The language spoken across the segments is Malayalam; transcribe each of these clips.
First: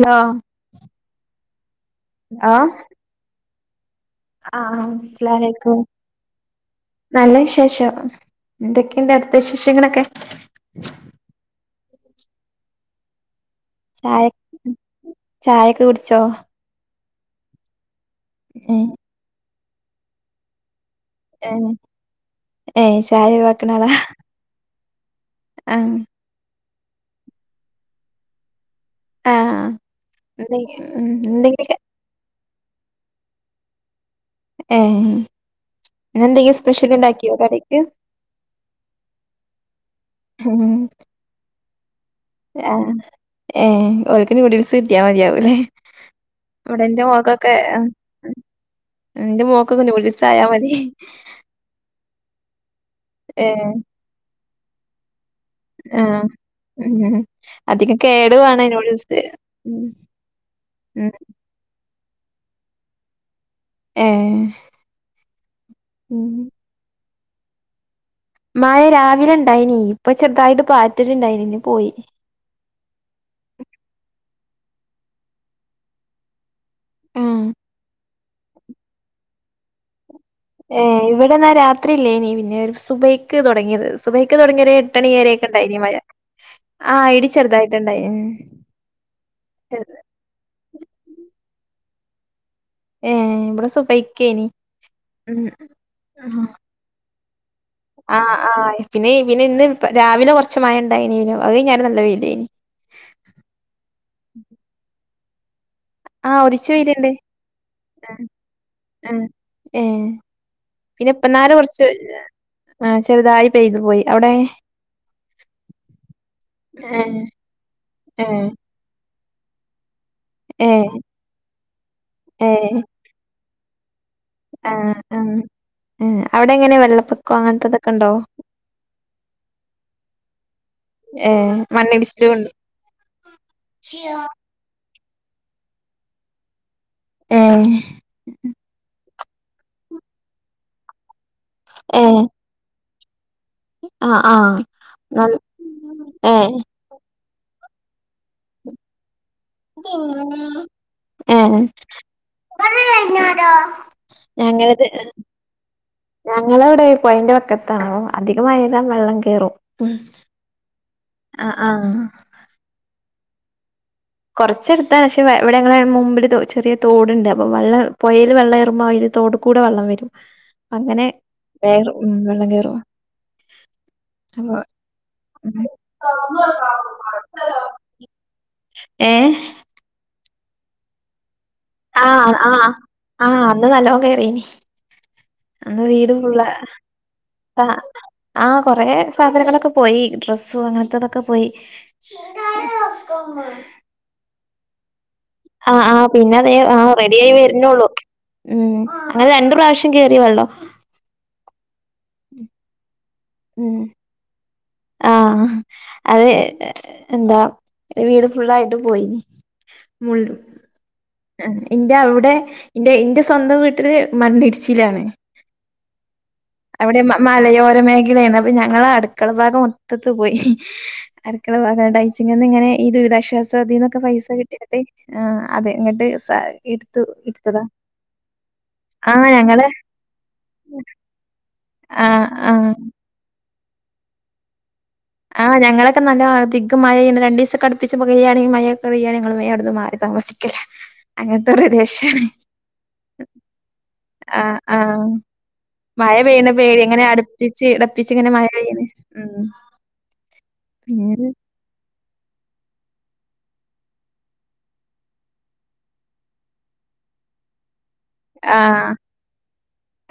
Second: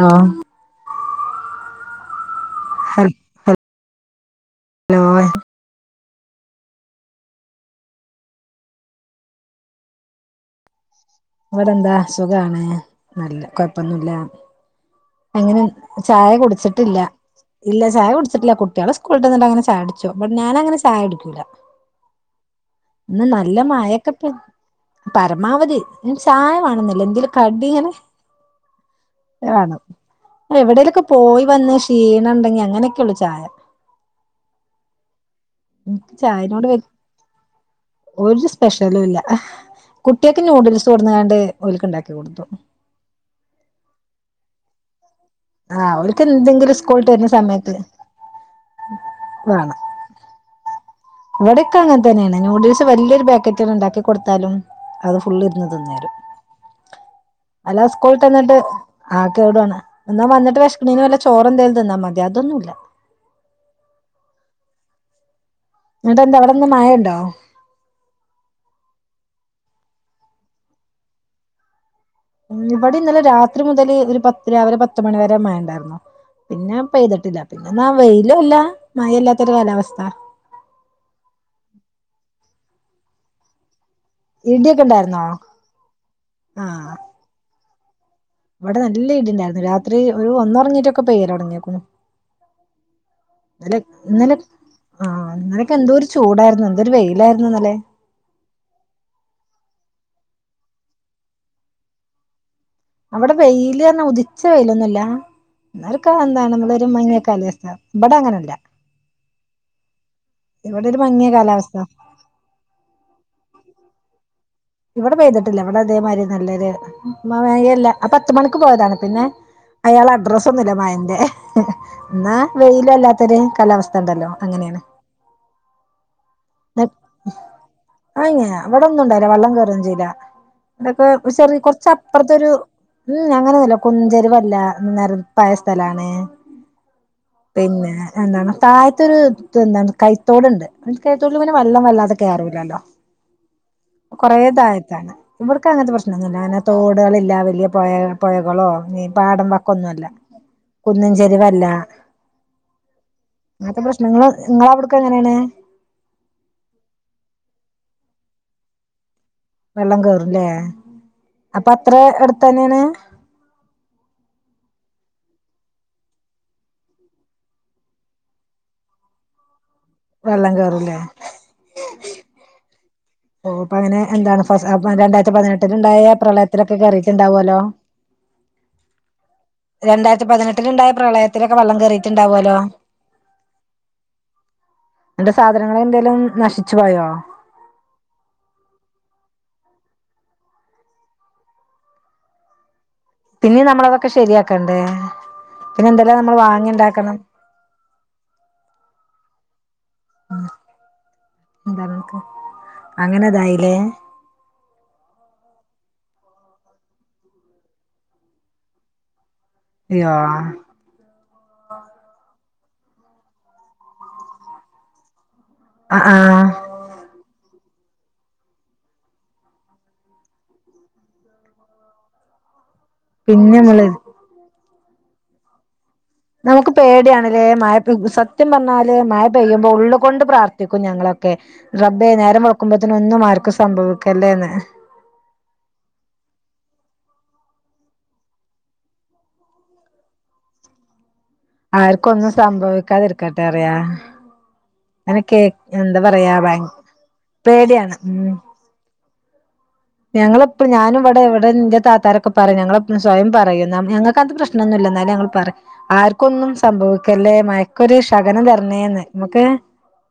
ആ ആ ആ ആ അസ്ലാലേക്കും. നല്ല വിശേഷം. എന്തൊക്കെണ്ട് അട്ത്തെ വിശേഷങ്ങളൊക്കെ? ഇവിടെന്താ സുഖാണ്. നല്ല കൊഴപ്പൊന്നൂല്ല. ചായ എങ്ങനെ ചായൊക്കെ കുടിച്ചോ ചായ കുടിച്ചിട്ട് ല്ല ഇല്ല ചായ കുടിച്ചിട്ടില്ല ഉം കുട്ട്യാള് സ്കൂൾ വിട്ട് വന്നിട്ടങ്ങനെ ചായകുടിച്ചോ ബട്ട്‌ ഞാനങ്ങനെ ചായകുടിക്കൂല ഏഹ് ഏഹ് ചായ ഇന്ന് നല്ല ഒഴിവാക്കണ ആളാ മഴെക്കപ്പൊ പരമാവധി ആഹ് ചായ വാണം എന്ന്ന്നുല്ല ന്തേലും കടികൾ ആഹ് ആണോ എന്തെ എവിടേലൊക്കെ ഉം പോയി വന്ന് എന്തെങ്കിലൊക്കെ ക്ഷീണി ണണ്ടെങ്കി അങ്ങനെക്കൊള്ളു ചായ ഏഹ് ഇന്നെന്തെങ്കിലും ചായനോട് വൽ സ്പെഷ്യൽ ഉണ്ടാക്കിയോ കടിക്ക് ഒരു സെപ്ഷ്യലുല്ല കുട്ട്യാൾക്ക് നൂഡിൽസ് കൊട്ന്ന്ക്കാണ്ട് ഓൽക്ക് ണ്ടാക്കി ഏ ഓൽക്ക് നൂഡിൽസ് സ്ട്ട്യാ മതിയാവും ആഹ് ഓൽക്ക് എന്തെങ്കിലും ഇവിടെ സ്കൂള് എന്റെ വിട്ട് വരുന്ന മോൾക്കൊക്കെ സമയത്ത് വേണം നൂഡിൽസ് ആയാമതി ഇവിടെക്കെ അങ്ങനെ തന്നേണ് നൂഡിൽസ് വല്യൊരു പാക്കറ്റ് ഏഹ് ണ്ടാക്കി കൊടുത്താലും [unintelligible] ഫുള്ളിർന്ന് തിന്നേരും ആഹ് ഉം അല്ലാതെ അധികം സ്കൂൾ വിട്ട് വന്നിട്ട് കേടുവാണ് നൂഡിൽസ് ആക്കായതൊണ്ട ഉം എന്നാ വന്നിട്ട് വേശക്ക്ണീന് ഉം വല്ല ചോറെന്തേലും തിന്നാൻ പറ അതൊന്നുല്ല ഏ ന്നട്ടെന്താ അവടിന്ന് മയണ്ടോ? മയ രാവിലെ ണ്ടായിനി ഇപ്പൊ ചെർതായിട്ട് പാറ്റലിണ്ടായിനി പോയി ഇബടിം ഇന്നലെ രാത്രി മുതൽ ഒരു പത്തര രാവിലെ പത്ത് മണി വരെ മഴണ്ടായിർന്നു പിന്നെ പെയ്തിട്ടില്ല ന്നാ വെയിലുല്ല മഴില്ല എത്തൊരു കാലാവസ്ഥ ഏ ഇവിടെന്നാ രാത്രിയില്ലേനി പിന്നെ ഒരു സുബൈക്ക് തൊടങ്ങിയത് സുബൈക്ക് തൊടങ്ങി ഇടിയൊക്കെ ഒരെട്ടണി ഉണ്ടായിരുന്നോ വരേക്കെ ണ്ടായിനി മഴ ആഹ് ആ ഇടി ചെർതായിട്ട് ണ്ടായി ഇവിടെ നല്ല ഇടി ണ്ടായിർന്നു രാത്രി ഒരു ഒന്നൊർങ്ങീട്ടൊക്കെ പെയ്യലൊട്ങ്ങീക്കുണു ഏ ബടെ ഇന്നലെ സുബൈക്കേനി ആഹ് ഇന്നലൊക്കെ എന്തോ ഒരു ചൂടായിരുന്നു എന്തൊരു വെയിലായിരുന്നു ഇന്നലെ ആ ആ പിന്നെ പിന്നെ ഇന്ന് രാവിലെ കൊർ ച്ച് മഴണ്ടായ്നീനു അത് കഴ്ഞ്ഞാരെ നല്ല വെയ്ലെയ്നു അവിടെ വെയില് പറഞ്ഞാ ഉദിച്ച വെയ്ലൊന്നുല്ലാ ആ ഉദിച്ച വെയില്ണ്ട്‌ കാലാവസ്ഥ ഇവിടെ അ അങ്ങനല്ല ആ ഏ ഇവിടെ ഒരു മങ്ങിയ പിന്നെപ്പന്നാരെ കാലാവസ്ഥ കൊറച്ച് ആ ചെറുതായി പെയ്തു പോയി അവിടെ ഇവടെ പെയ്തിട്ടില്ല ഇവിടെ അതേ മായ്രിന്നെല്ലത് ഏ മഴയില്ല ആ ഏ പത്ത് മണിക്ക് പോയതാണ് പിന്നെ അയാടെ ഏ അഡ്രസ്സൊന്നുല്ല മഴൻ്റെ ഇന്നാ വെയിലല്ലാത്തൊര് [inaudible] അഹ് അഹ് എ അവിടെ എങ്ങനാ വെള്ളത്തൊക്കൊ അങ്ങനത്തെ തൊക്കെ ഉണ്ടോ ഒന്നൂണ്ട വെള്ളം കേറൊ ചെയ്യില്ല ഏഹ് ഇവിടൊക്കെ കൊറ്ച് മണ്ണിടിച്ചിലും ഉണ്ട് അപ്പറ്ത്തൊരു ഉം അങ്ങനൊന്നല്ല കുൻ ചെരിവല്ല നെരപ്പായ സ്ഥലാണ് ഏഹ് പിന്നെ എന്തണ് താഴ്ത്തൊര് ത്തണ് കൈത്തോട്ണ്ട് [inaudible] വെള്ളം വല്ലാതെ ഏഹ് കേറീലല്ലോ ആഹ് കൊറെ ആഹ് താഴ്ത്താണ് നൽ ഇവട്ക്ക് അങ്ങൻത്തെ ഏഹ് പ്രശ്നൊന്നുല്ല തോടേളില്ല വല്ല്യ പൊഴ പൊഴകളോ നീ [unintelligible] ചെരിവല്ല അങ്ങനത്തെ പ്രശ്നങ്ങള് നിങ്ങളെ ഏഹ്ഞങ്ങൾത് അവിടക്ക് എങ്ങനെയാണ് ഞങ്ങളിവടെ പൊഴന്റെ വക്കത്താ അധികം മഴയ്താൽ വെള്ളം കേ- വെള്ളം കേറുംലേ ആഹ് അപ്പ ആഹ് അത്രേ അടുത്തന്നേണ് കൊറ്ച്ച് എടുത്താണ് ക്ഷെ ഇവിടെ ഞങ്ങടെ മുമ്പില് തോ ചെറിയ തോട്ണ്ട് അപ്പോ വെള്ള പ്പൊഴേല് വെള്ളം ഏറുമ്പോ തോട്ട് കൂ- ലുടെ വെള്ളം വരും വെള്ളം കേറൂല്ലേ അങ്ങനെ വേഗം വെള്ളം കേറും ഓ അപ്പ അങ്ങിനെ എന്താണ് ഫ അപ്പൊ രണ്ടായിരത്തി പതിനെട്ടില്ണ്ടായ പ്രളയത്തിലൊക്കെ കറിയിച്ച്ണ്ടാവലോ ഏഹ് രണ്ടായിരത്തി പതിനെട്ട്ല്ണ്ടായ പ്രളയ- അഹ് ആഹ് അന്ന് നല്ലോം കേറീനി എന്നിട്ട് സാധനങ്ങൾ അന്ന് വീട് എന്തേലും ഫുള്ള നശിച്ചു പോയോ ആ കൊറേ സാധനങ്ങളൊക്കെ ഒക്കെ പോയി ഡ്രസ്സു അങ്ങനത്തെതൊക്കെ പോയി പിന്നെ നമ്മളിതൊക്കെ ശരിയാ ക്കണ്ടെ അഹ് ആഹ് പിന്നെ ദേ ആ റെഡിയായി വരണൊള്ളു ഉം ങ്ങൾ രണ്ട് പ്രാവിശ്യം കേറി വെള്ളം [inaudible] ഉം അഹ് അത് എന്താ ഈ വീട് ഫുള്ളായിട്ട് പോയി അയ്യോ മുൾ ഇന്റൗടെ ന്റെ ഇന്റെ സ്വന്ധം വീട്ടില് മണ്ണി ട്ച്ചില്ലാണ് ആ ആ അവ്ടെ മ മലയോര [unintelligible] ലേണ് അപ്പ ഞങ്ങളേ അടക്കളഭാഗം മൊത്തത്ത്പോയി അടക്കളഭാഗണ്ട് അയ്ച്ചങ്ങന്നിങ്ങനെ ഈ പിന്നെ ദുരിതാശ്വാസാ നമ്മള് ധിനൊക്കെ പൈസ കിട്ടി [unintelligible] ആഹ് അതെ ഇങ്ങട്ട് സ നമുക്ക് എടുത്തു പേടിയാണ് ലേ എടുത്തതാ മഴ പെ സത്യം പർഞാല് മഴ ആഹ് ഞങ്ങള് പെയ്യുമ്പോ ഉള്ള്കൊണ്ട് പ്രാർത്ഥിക്കും ഞങ്ങളൊക്കെ റബ്ബേ ആഹ് നേരം ആഹ് വെളുക്കുമ്പത്തിന് ഒന്നുമ ര്ക്കും സംഭവിക്കല്ലെന്ന് ആഹ് ഞങ്ങളൊക്കെ നല്ല അതിക്ക് മഴെയ്യ്ന് രണ്ടീസൊക്കെ അടുപ്പിച് പെയ്യാണെങ്കി മയൊക്കെ പെയ്യിണെ ഞങ്ങള് വേം അവ്ട്ന്ന് മാറി താമസിക്കല ആര്ക്കും ഒന്നും സംഭവിക്കാതിരിക്കട്ടെറയാ ആഹ് ആഹ് പറയാ മഴപെയ്യ്ണെ ഭയ പേടി ഇങ്ങനെ അട്പ്പിച്ച് പേടിയാണ് ടപ്പിച്ച് ഇങ്ങനെ മഴ കയ്യിണ് ഉം ഞങ്ങളെപ്പ ഞാനിവടെ പിന്നെ ഇവടെന്റെ താത്താരൊ ക്കെ പറിം ഞങ്ങളെപ്പു സ്വയം പറയും ന്ന ഞങ്ങക്കത് പ്രേശ്നൊന്നുല്ല ഇന്നാലും അങ്ങൾ പറിം ആര്ക്കൊന്നും സംഭവിക്കല്ലേ മയ ക്കൊരു ഷകനം ആഹ് തര്നേന്ന് മ്മക്ക്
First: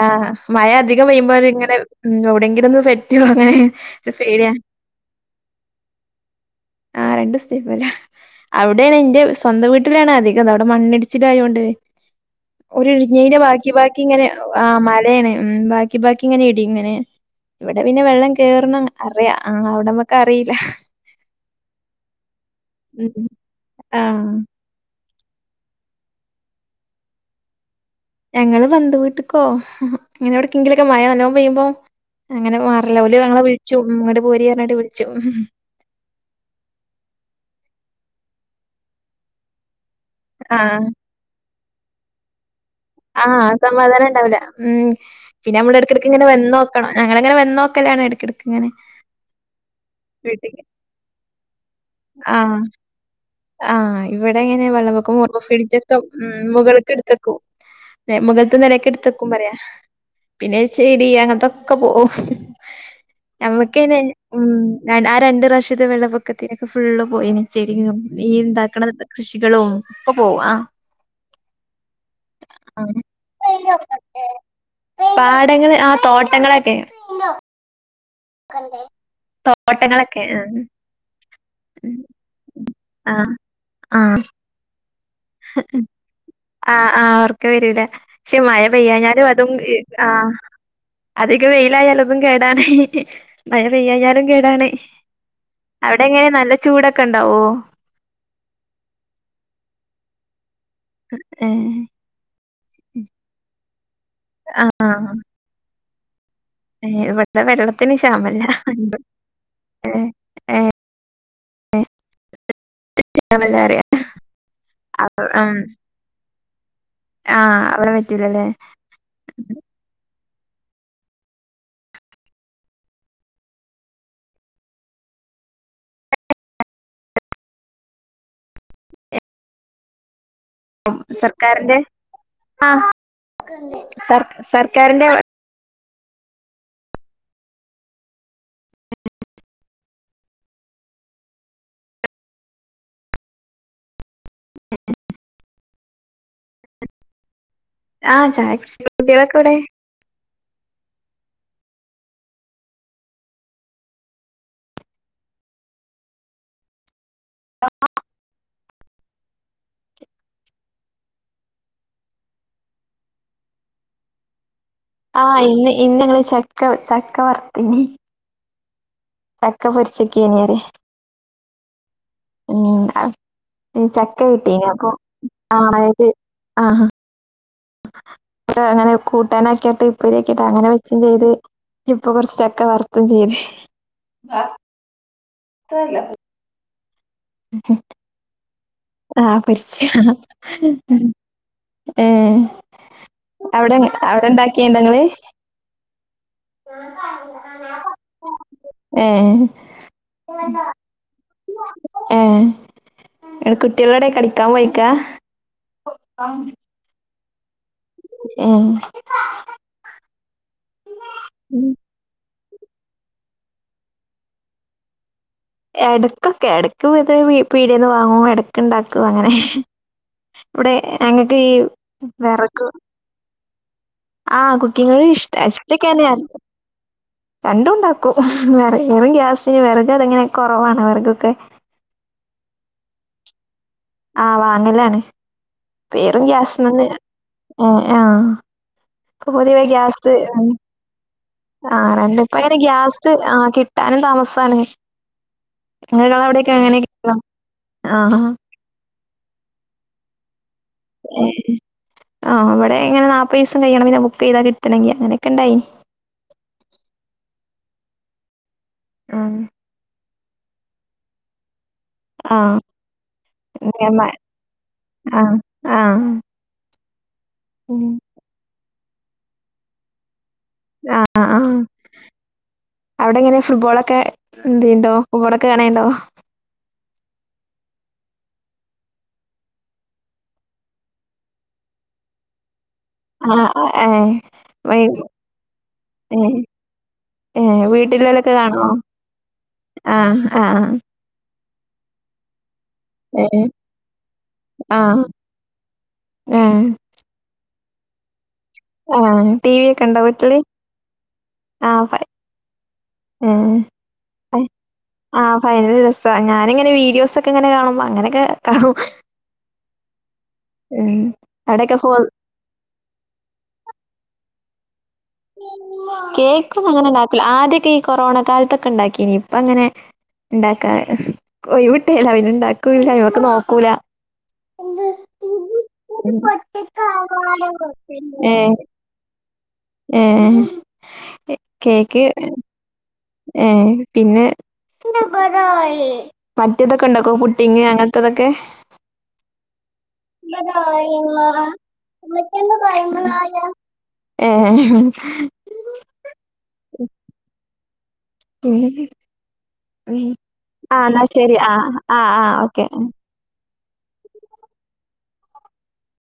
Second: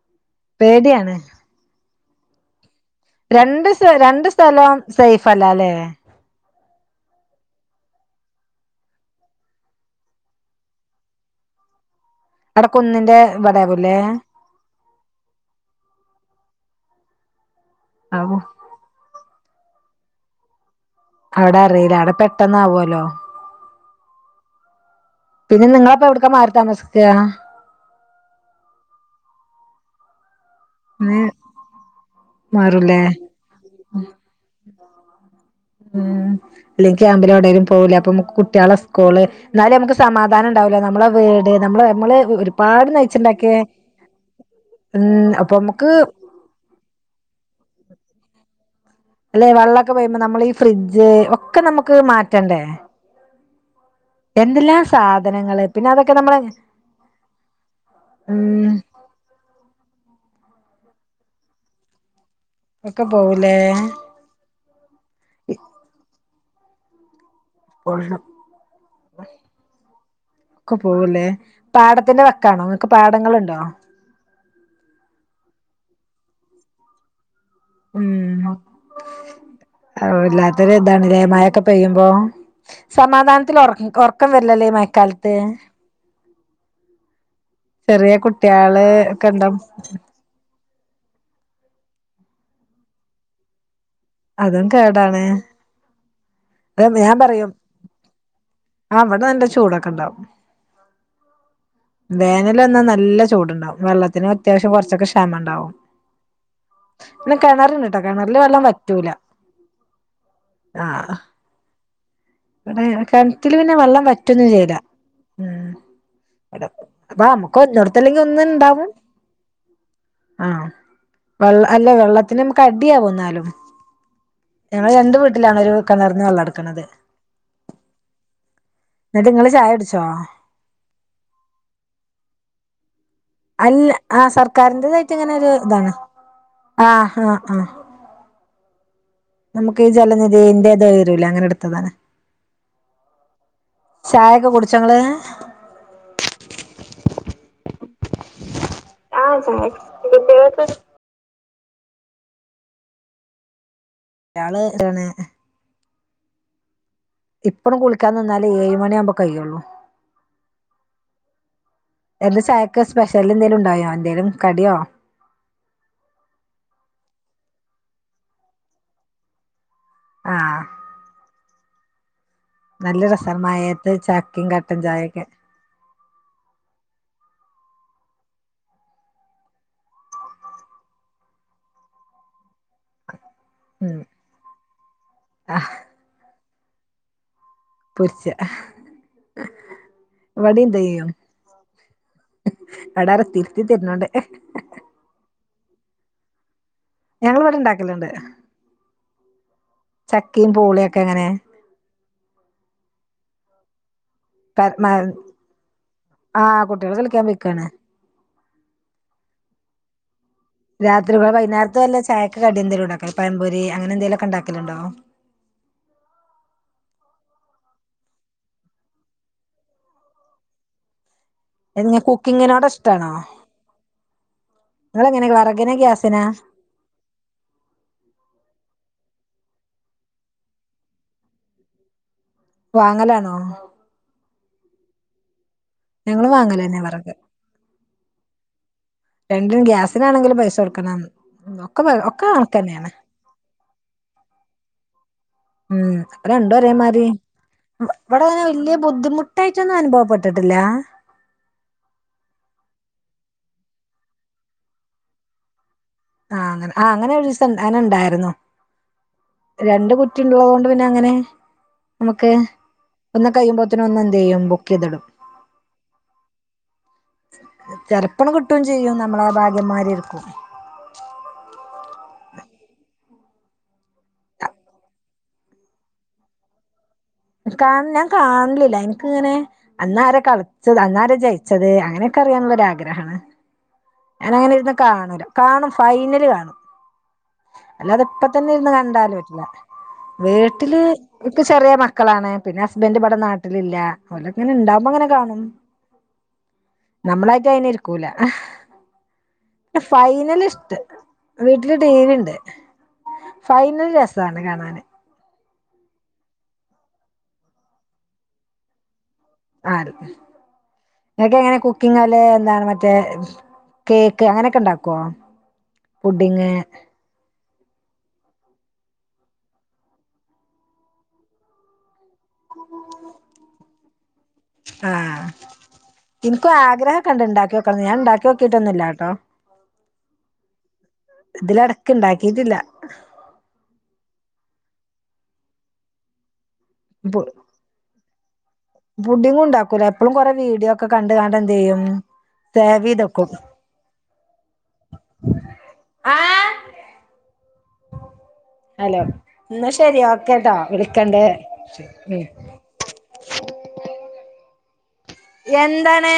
ആഹ് മയ അതികം പെയ്യുമ്പൊര് ഇങ്ങനെ ഉം ഔടെങ്കിലൊന്ന് വെ രണ്ട്സ് രണ്ട് സ്ഥലോം സെയ്ഫല്ലാലെ ആ രണ്ടുംസേഫല്ല അവ്ടേണ് ഇന്റെ സ്വന്തം വീട്ടിലാണ് അധികം നവ്ടെ മണ്ണിടിച്ചിലായൊണ്ട് അവിടെ ഒര് കുന്നിന്റെ ഉഴിഞ്ഞീനെ ബാക്കി ഇവിടാവൂല്ലേ ബാക്കി ഇങ്ങനെ അ മലേണ് ഉം ബാക്കി ബാക്കി ഇങ്ങനെ ഇടിം ഇങ്ങനെ ഇവടെ പിന്നേ വെള്ളം ആവൂ കേർണ അർയാ ആ അവ്ടമ്മക്കറീല്ല അവ്ടറീല അവ്ടെ പെട്ടന്നാവോല്ലോ ഉം ആഹ് പിന്നെ നിങ്ങളപ്പെവ്ട്ക്കാ മാറി താമസിക്കാ ഞങ്ങള് ബന്ധു വീട്ട്ക്കോവ് പിന്നെവ്ട് കിങ്കിലൊക്കെ മയ നല്ലോം പെയ്യുമ്പം അങ്ങനെ മാറൂലേ മാർലാ ഓല് ഞങ്ങളെ വിൾച്ചും ഇങ്ങട് പോരീയർഞ്ഞിട്ട് വിൾച്ചും പ്പമ്മക്ക് കുട്ട്യാളെസ്ക്കൂള് ഇന്നാലും ഞമ്മക്ക് സ് സമാധാനണ്ടാവ്ല ആഹ് നമ്മളെ വീ തെ നമ്മളെ നമ്മളെ ഒ ഒരു ആഹ് സമാദാനണ്ടാവൂല ഉം ന്നെ അപ്പൊ നമുക്ക് ഞമ്മളെടക്കെടക്കിങ്ങനെ വന്നോക്കണം. ഞങ്ങളങ്ങനെ വന്നോക്കലാണ് ഇടക്കെടക്കിങ്ങനെ അതേ വെള്ളം വെള്ളമൊക്കെവരുമ്പോ നമ്മളീ ഫ്രിഡ്ജ്, ഒക്കെ ആഹ് നമുക്കുമാറ്റണ്ടേ. ആഹ് ഇവിടിങ്ങനെ വെള്ളം വക്കുമ്പോ പിന്നെ ഫ്രിഡ്ജൊക്കെ അതൊക്കെ നമ്മള് മുകളേക്കെടുത്തു വയ്ക്കും. മുകളിലത്തെ ഉം നിലയിലേക്ക് എടുത്തു വയ്ക്കും പറയുവ പിന്നെ ചെ.. എടീ അങ്ങതൊക്കെപോം ഒക്കെ പോവൂലേ നമ്മക്കയ്നെ ആ രണ്ട് പ്രാവശ്യത്തെ വെള്ളപ്പൊക്ക പ്പൊക്കത്തിലെക്കെ ഫുള്ള് പോയീനി ചെരിങ്ങും കൊള്ളും യുണ്ടാക്കുന്ന കൃഷികളൊക്കെ പോകും ആ ഒക്കെ പോവൂലേ പാടത്തിന്റെ വക്കാണോ നിങ്ങക്ക് പാടങ്ങളുണ്ടോ പാടങ്ങള്, ആ തോട്ടങ്ങളൊക്കെ ഉം... തോട്ടങ്ങളൊക്കെ വല്ലാത്തൊരിതാണല്ലേ, മഴയൊക്കെ ആഹ് പെയ്യുമ്പോം ആഹ് ആഹ് സമാധാനത്തിലൊറക്കം വരില്ലല്ലേ മഴ ക്കാലത്ത് ആ. ആ ഒർക്കു വരുല്ല ക്ഷെ. മഴ ഒക്കെ പെയ്യാഞ്ഞാലുമതും ഉണ്ടാവും ആ അധികം വെയിലായാലും ഇതും കേടാണേ, മഴ പെയ്യാഞ്ഞാലും കേടാണേ, അ എങ്ങനെ ന അതുഞാൻ പറയും, അ. ഇവിടെ നല്ല ചൂടൊക്കെണ്ടാവും. ഏ വേനലെന്നാ നല്ല ചൂടുണ്ടാവും വെള്ള ത്തിനത്യാവശ്യം കൊറച്ചൊക്കെ ക്ഷാമണ്ടാവും. ഏ. ഇവിടെവെള്ളത്തിനു കിണറില് ക്ഷാമല്ല, വെള്ളം വറ്റൂല ഏ ഏ കിണറ്റിൽ പറയാ പിന്നെവെള്ളം പറ്റുകയില്ല. അപ്പ ഉം ആഹ് അവിടെ പറ്റൂലല്ലേ ആം.. വെള്ള, വെള്ളത്തിനും കട്ടിയാകുമെന്നാലും, ഞങ്ങൾ രണ്ട് വീട്ടിലാണൊരു കിണറിൽ നിന്നും വെള്ളമെടുക്കുന്നത്. എന്നിട്ട്, ങ്ങളുചായ കുടിച്ചോ ഉം സർക്കാറിന്റ ആ അല്ല, ആ.. സർക്കാരിന്റെ വച്ചിങ്ങനെയൊരിതാണ്. ആ.. ഹാ.. ആ നമുക്കീജലനിധീന്റെ വരൂലേ, അങ്ങനെയെടുത്തതാ ചായൊക്കെകുടിച്ചൊ ങ്ങള് ആ.. ചായകുടിച്ചു ആ.. ഫോണിൽ കുട്ടികൾ [unintelligible] അയാള് [unintelligible] ഇപ്പളും കുളിക്കാ നിന്നാലെയ് മണി ആവുമ്പോ കയ്യുള്ളൂ എന്താ ചായക്ക് സ്പെഷ്യൽ എന്തേലും ഉണ്ടായോ എന്തേലും കടിയോ ആഹ് ഇന്ന് ഇന്നങ്ങള് ചക്ക ചക്ക വർത്തീനി [unintelligible] ഒക്കെ പൊരിച്ച്ക്കെനീ ആഹ് [unintelligible] ഓ നല്ല [unintelligible] രസാണ് ഈ മഴയത്ത് ചക്ക ചായക്കും കിട്ടീന കട്ടൻ അപ്പൊ ചായയൊക്കെ ആ അത് ആഹ് കൊർച്ച് അങ്ങനെ കൂട്ടാനൊക്കെട്ട് ഇപ്പഴക്കെട്ട് അങ്ങനെ വെക്കയും ചെയ്ത്. ഇപ്പൊ കുറച്ച് ചക്ക വർത്തും ചെയ്ത്. ഉം. തല്ല പൊരിച്ചാ. [unintelligible] ആ പൊരിച്ച എന്തെയ്യും ഏഹ് അവിടെ ആരോ തിരുത്തി അവിടെ തരുന്നുണ്ട് അവിടെണ്ടാക്കിയണ്ടങ്ങള് [unintelligible] ഞങ്ങള് ഇവിടെ ഇണ്ടാക്കല്ണ്ട് ഏഹ് ചക്കയും പൂളിയൊക്കെ ഇങ്ങനെ എടക്ക് തിവടെ [unintelligible] ആഹ് കുട്ടികൾ കളിക്കാൻ പോയ് ക്കണ ആഹ്. രാത്രിക വൈകേരത്ത അല്ല ചായ കടി എന്തേലും ഉണ്ടാക്കല് പഴമ്പൊരി അങ്ങന എന്തങ്കലുമൊക്കെ ഉണ്ടാക്കലുണ്ടോ എടക്കൊക്കെ ഇടക്ക്ത പീടിയെന്ന് വാങ്ങും. ഇടക്ക്ണ്ടാക്കും. അങ്ങനെ ഇവിടെ ഈ നി വെറക് കുക്കിങ്ങിനോട് ഇഷ്ടാണോ? ആഹ് കുക്കിങ്ങില് നിങ്ങളെങ്ങനെ ഇഷ്ട വിറകിനാ ഇഷ്ടക്കെന്ന ഗ്യാസിനാ രണ്ടും ഉണ്ടാക്കും വെറകും ഗ്യാസ് വെറക് അതെങ്ങനെയ കൊറവാണ്. വെറുഗൊക്കെ വാങ്ങലാണോ ആഹ് വാങ്ങലാണ് പേറും ഞങ്ങള് വാങ്ങലന്നെ ഗ്യാസ്മന്ന് വിറക് ആഹ്. രണ്ടും [unintelligible] ഗ്യാസ് ഗ്യാസിനാണെങ്കിലും പൈസ കൊടുക്കണം ആ ഒക്കെ രണ്ട് ഒക്കെ ഇപ്പ അങ്ങനെ കണക്കന്നെയാണ് ഗ്യാസ് ആ കിട്ടാനും താമസാണ് ഉം നിങ്ങളെ വടെ അവിടെയൊക്കെ രണ്ടും ഒരേ എങ്ങനെ മാരി കിട്ടാ? ആഹ് ഇവിടെങ്ങെ വല്ല്യ ബുദ്ധിമുട്ടായിട്ട് ഒന്നും അനുഭവപ്പെട്ടിട്ടി ഏയ് അവടെ ഇങ്ങനെ നാപ്പയീസം [unintelligible] അങ്ങനെയൊക്കെ ഇണ്ടായി ആ അങ്ങനെ അങ്ങനെ ഒരു സാധനം ഉണ്ടായിരുന്നു ആഹ്. രണ്ടു മുട്- ട്ടിയിള്ളോണ്ട് പിന്നെ അങ്ങനെ അമ്മക്ക് ആഹ് ഒന്ന് കഴിയുമ്പോത്തേനും ഒന്ന് എന്ത് ചെയ്യും ബുക്ക് ചെയ്തിടും ആഹ് ആഹ് ഉം. ദർപ്പണ കിട്ടുച്ചാ എന്ത് ചെയ്യും നമ്മൾ ഭാര്യമാര് ആഹ് ആഹ് അവിടെ അങ്ങനെ ഫുട്ബോൾ ഒക്കെ ഇണ്ടോ ഫുട്ബോൾ ഒക്കെ കാണേണ്ടോ കാണണം കാണാനില്ല എനിക്കങ്ങനെ ഇന്നാര കളിച്ചത് ഇന്നാരാ ജയിച്ചത് അങ്ങനെയൊക്കെ അറിയാനുള്ള ആഗ്ര ഗ്രഹാണ് ആഹ് ആ ഏഹ് ഞാനഅങ്ങനെയിരുന്ന് വൈ കാണാനില്ല കാണും ഫൈനൽ ഏഹ് കാണും ഏഹ് അല്ലാതെ വീട്ടിലോലൊക്കെ ഇപ്പൊത്തന്നെ കാണോ? ഇരുന്ന് കണ്ടാൽ പറ്റില്ല ആഹ് ആഹ് വീട്ടില്- നിക്ക് ചെറിയ മക്കളാണ് പിന്നെ ഹസ്ബൻഡ് ഇവിടെ ഏഹ് നാട്ടിൽ ഇല്ല ഓലിങ്ങനെ ഇണ്ടാവുമ്പോ ആഹ് ഇങ്ങനെ കാണും ഏഹ് നമ്മളായിട്ട് അയിന് ഇരി ക്കൂല ആഹ് ടി വി ഒക്കെ ഉണ്ടോ വീട്ടില്? ഫൈനലിസ്റ്റ് വീട്ടിൽ ആഹ് ടിവി ഉണ്ട് ഉം ഫൈനലി രസാണ് കാണാന് ഫൈനലിൽ രസം ഞാനിങ്ങനെ വീഡിയോസ് ഒക്കെ എങ്ങനെ കാണുമ്പോ അങ്ങനെ കാണും ആ ഉം ഇടയ്ക്ക് അങ്ങനെ അവിടെയൊക്കെ ഫോ കുക്കിംഗ് ഒക്ക എന്താണ് മറ്റേ കേക്ക് അങ്ങനെ ക്കണ്ടാക്കും കേക്ക് അങ്ങനെ ഉണ്ടാക്കില്ല ആദ്യമൊക്കെ ഈ കൊറോണ കാലത്ത് ക്കെ ഉണ്ടാക്കീനി ഇപ്പൊ അങ്ങനെ ഉണ്ടാക്കാറില്ല ഒഴിവിട്ടേല ഇണ്ടാക്കൂല്ല ഇതൊക്കെ നോക്കൂല ആ ഉം ഇനിക്കും ആഗ്രഹമൊക്കെയുണ്ട് ഇണ്ടാക്കി നോക്കണോന്ന് ഞാൻ ഇണ്ടാക്കി നോക്കിയിട്ട് ഒന്നുമില്ല ട്ടോ ഏ കേക്ക് ഇണ്ടാക്കിയിട്ടില്ല ഏ പിന്നെ മറ്റേതൊക്കെ ഉണ്ടാക്കുമോ പു പുഡിങ് അങ്ങനത്തൊക്കെ പുഡിങ്ങും ഇണ്ടാക്കൂല എപ്പളും കൊറെ വീഡിയോ ഒക്കെ കണ്ട് കാണ്ട് എന്തെയ്യും സേവെയ്ത് വെക്കും ഏ ആഹ് ഹലോ, എന്നാ ശരി ഉം ഓക്കെ ട്ടോ ആ എന്നാ വിളിക്കണണ്ട് ശരി ആ ആ മ് ആ ഓക്കെ എന്താണ്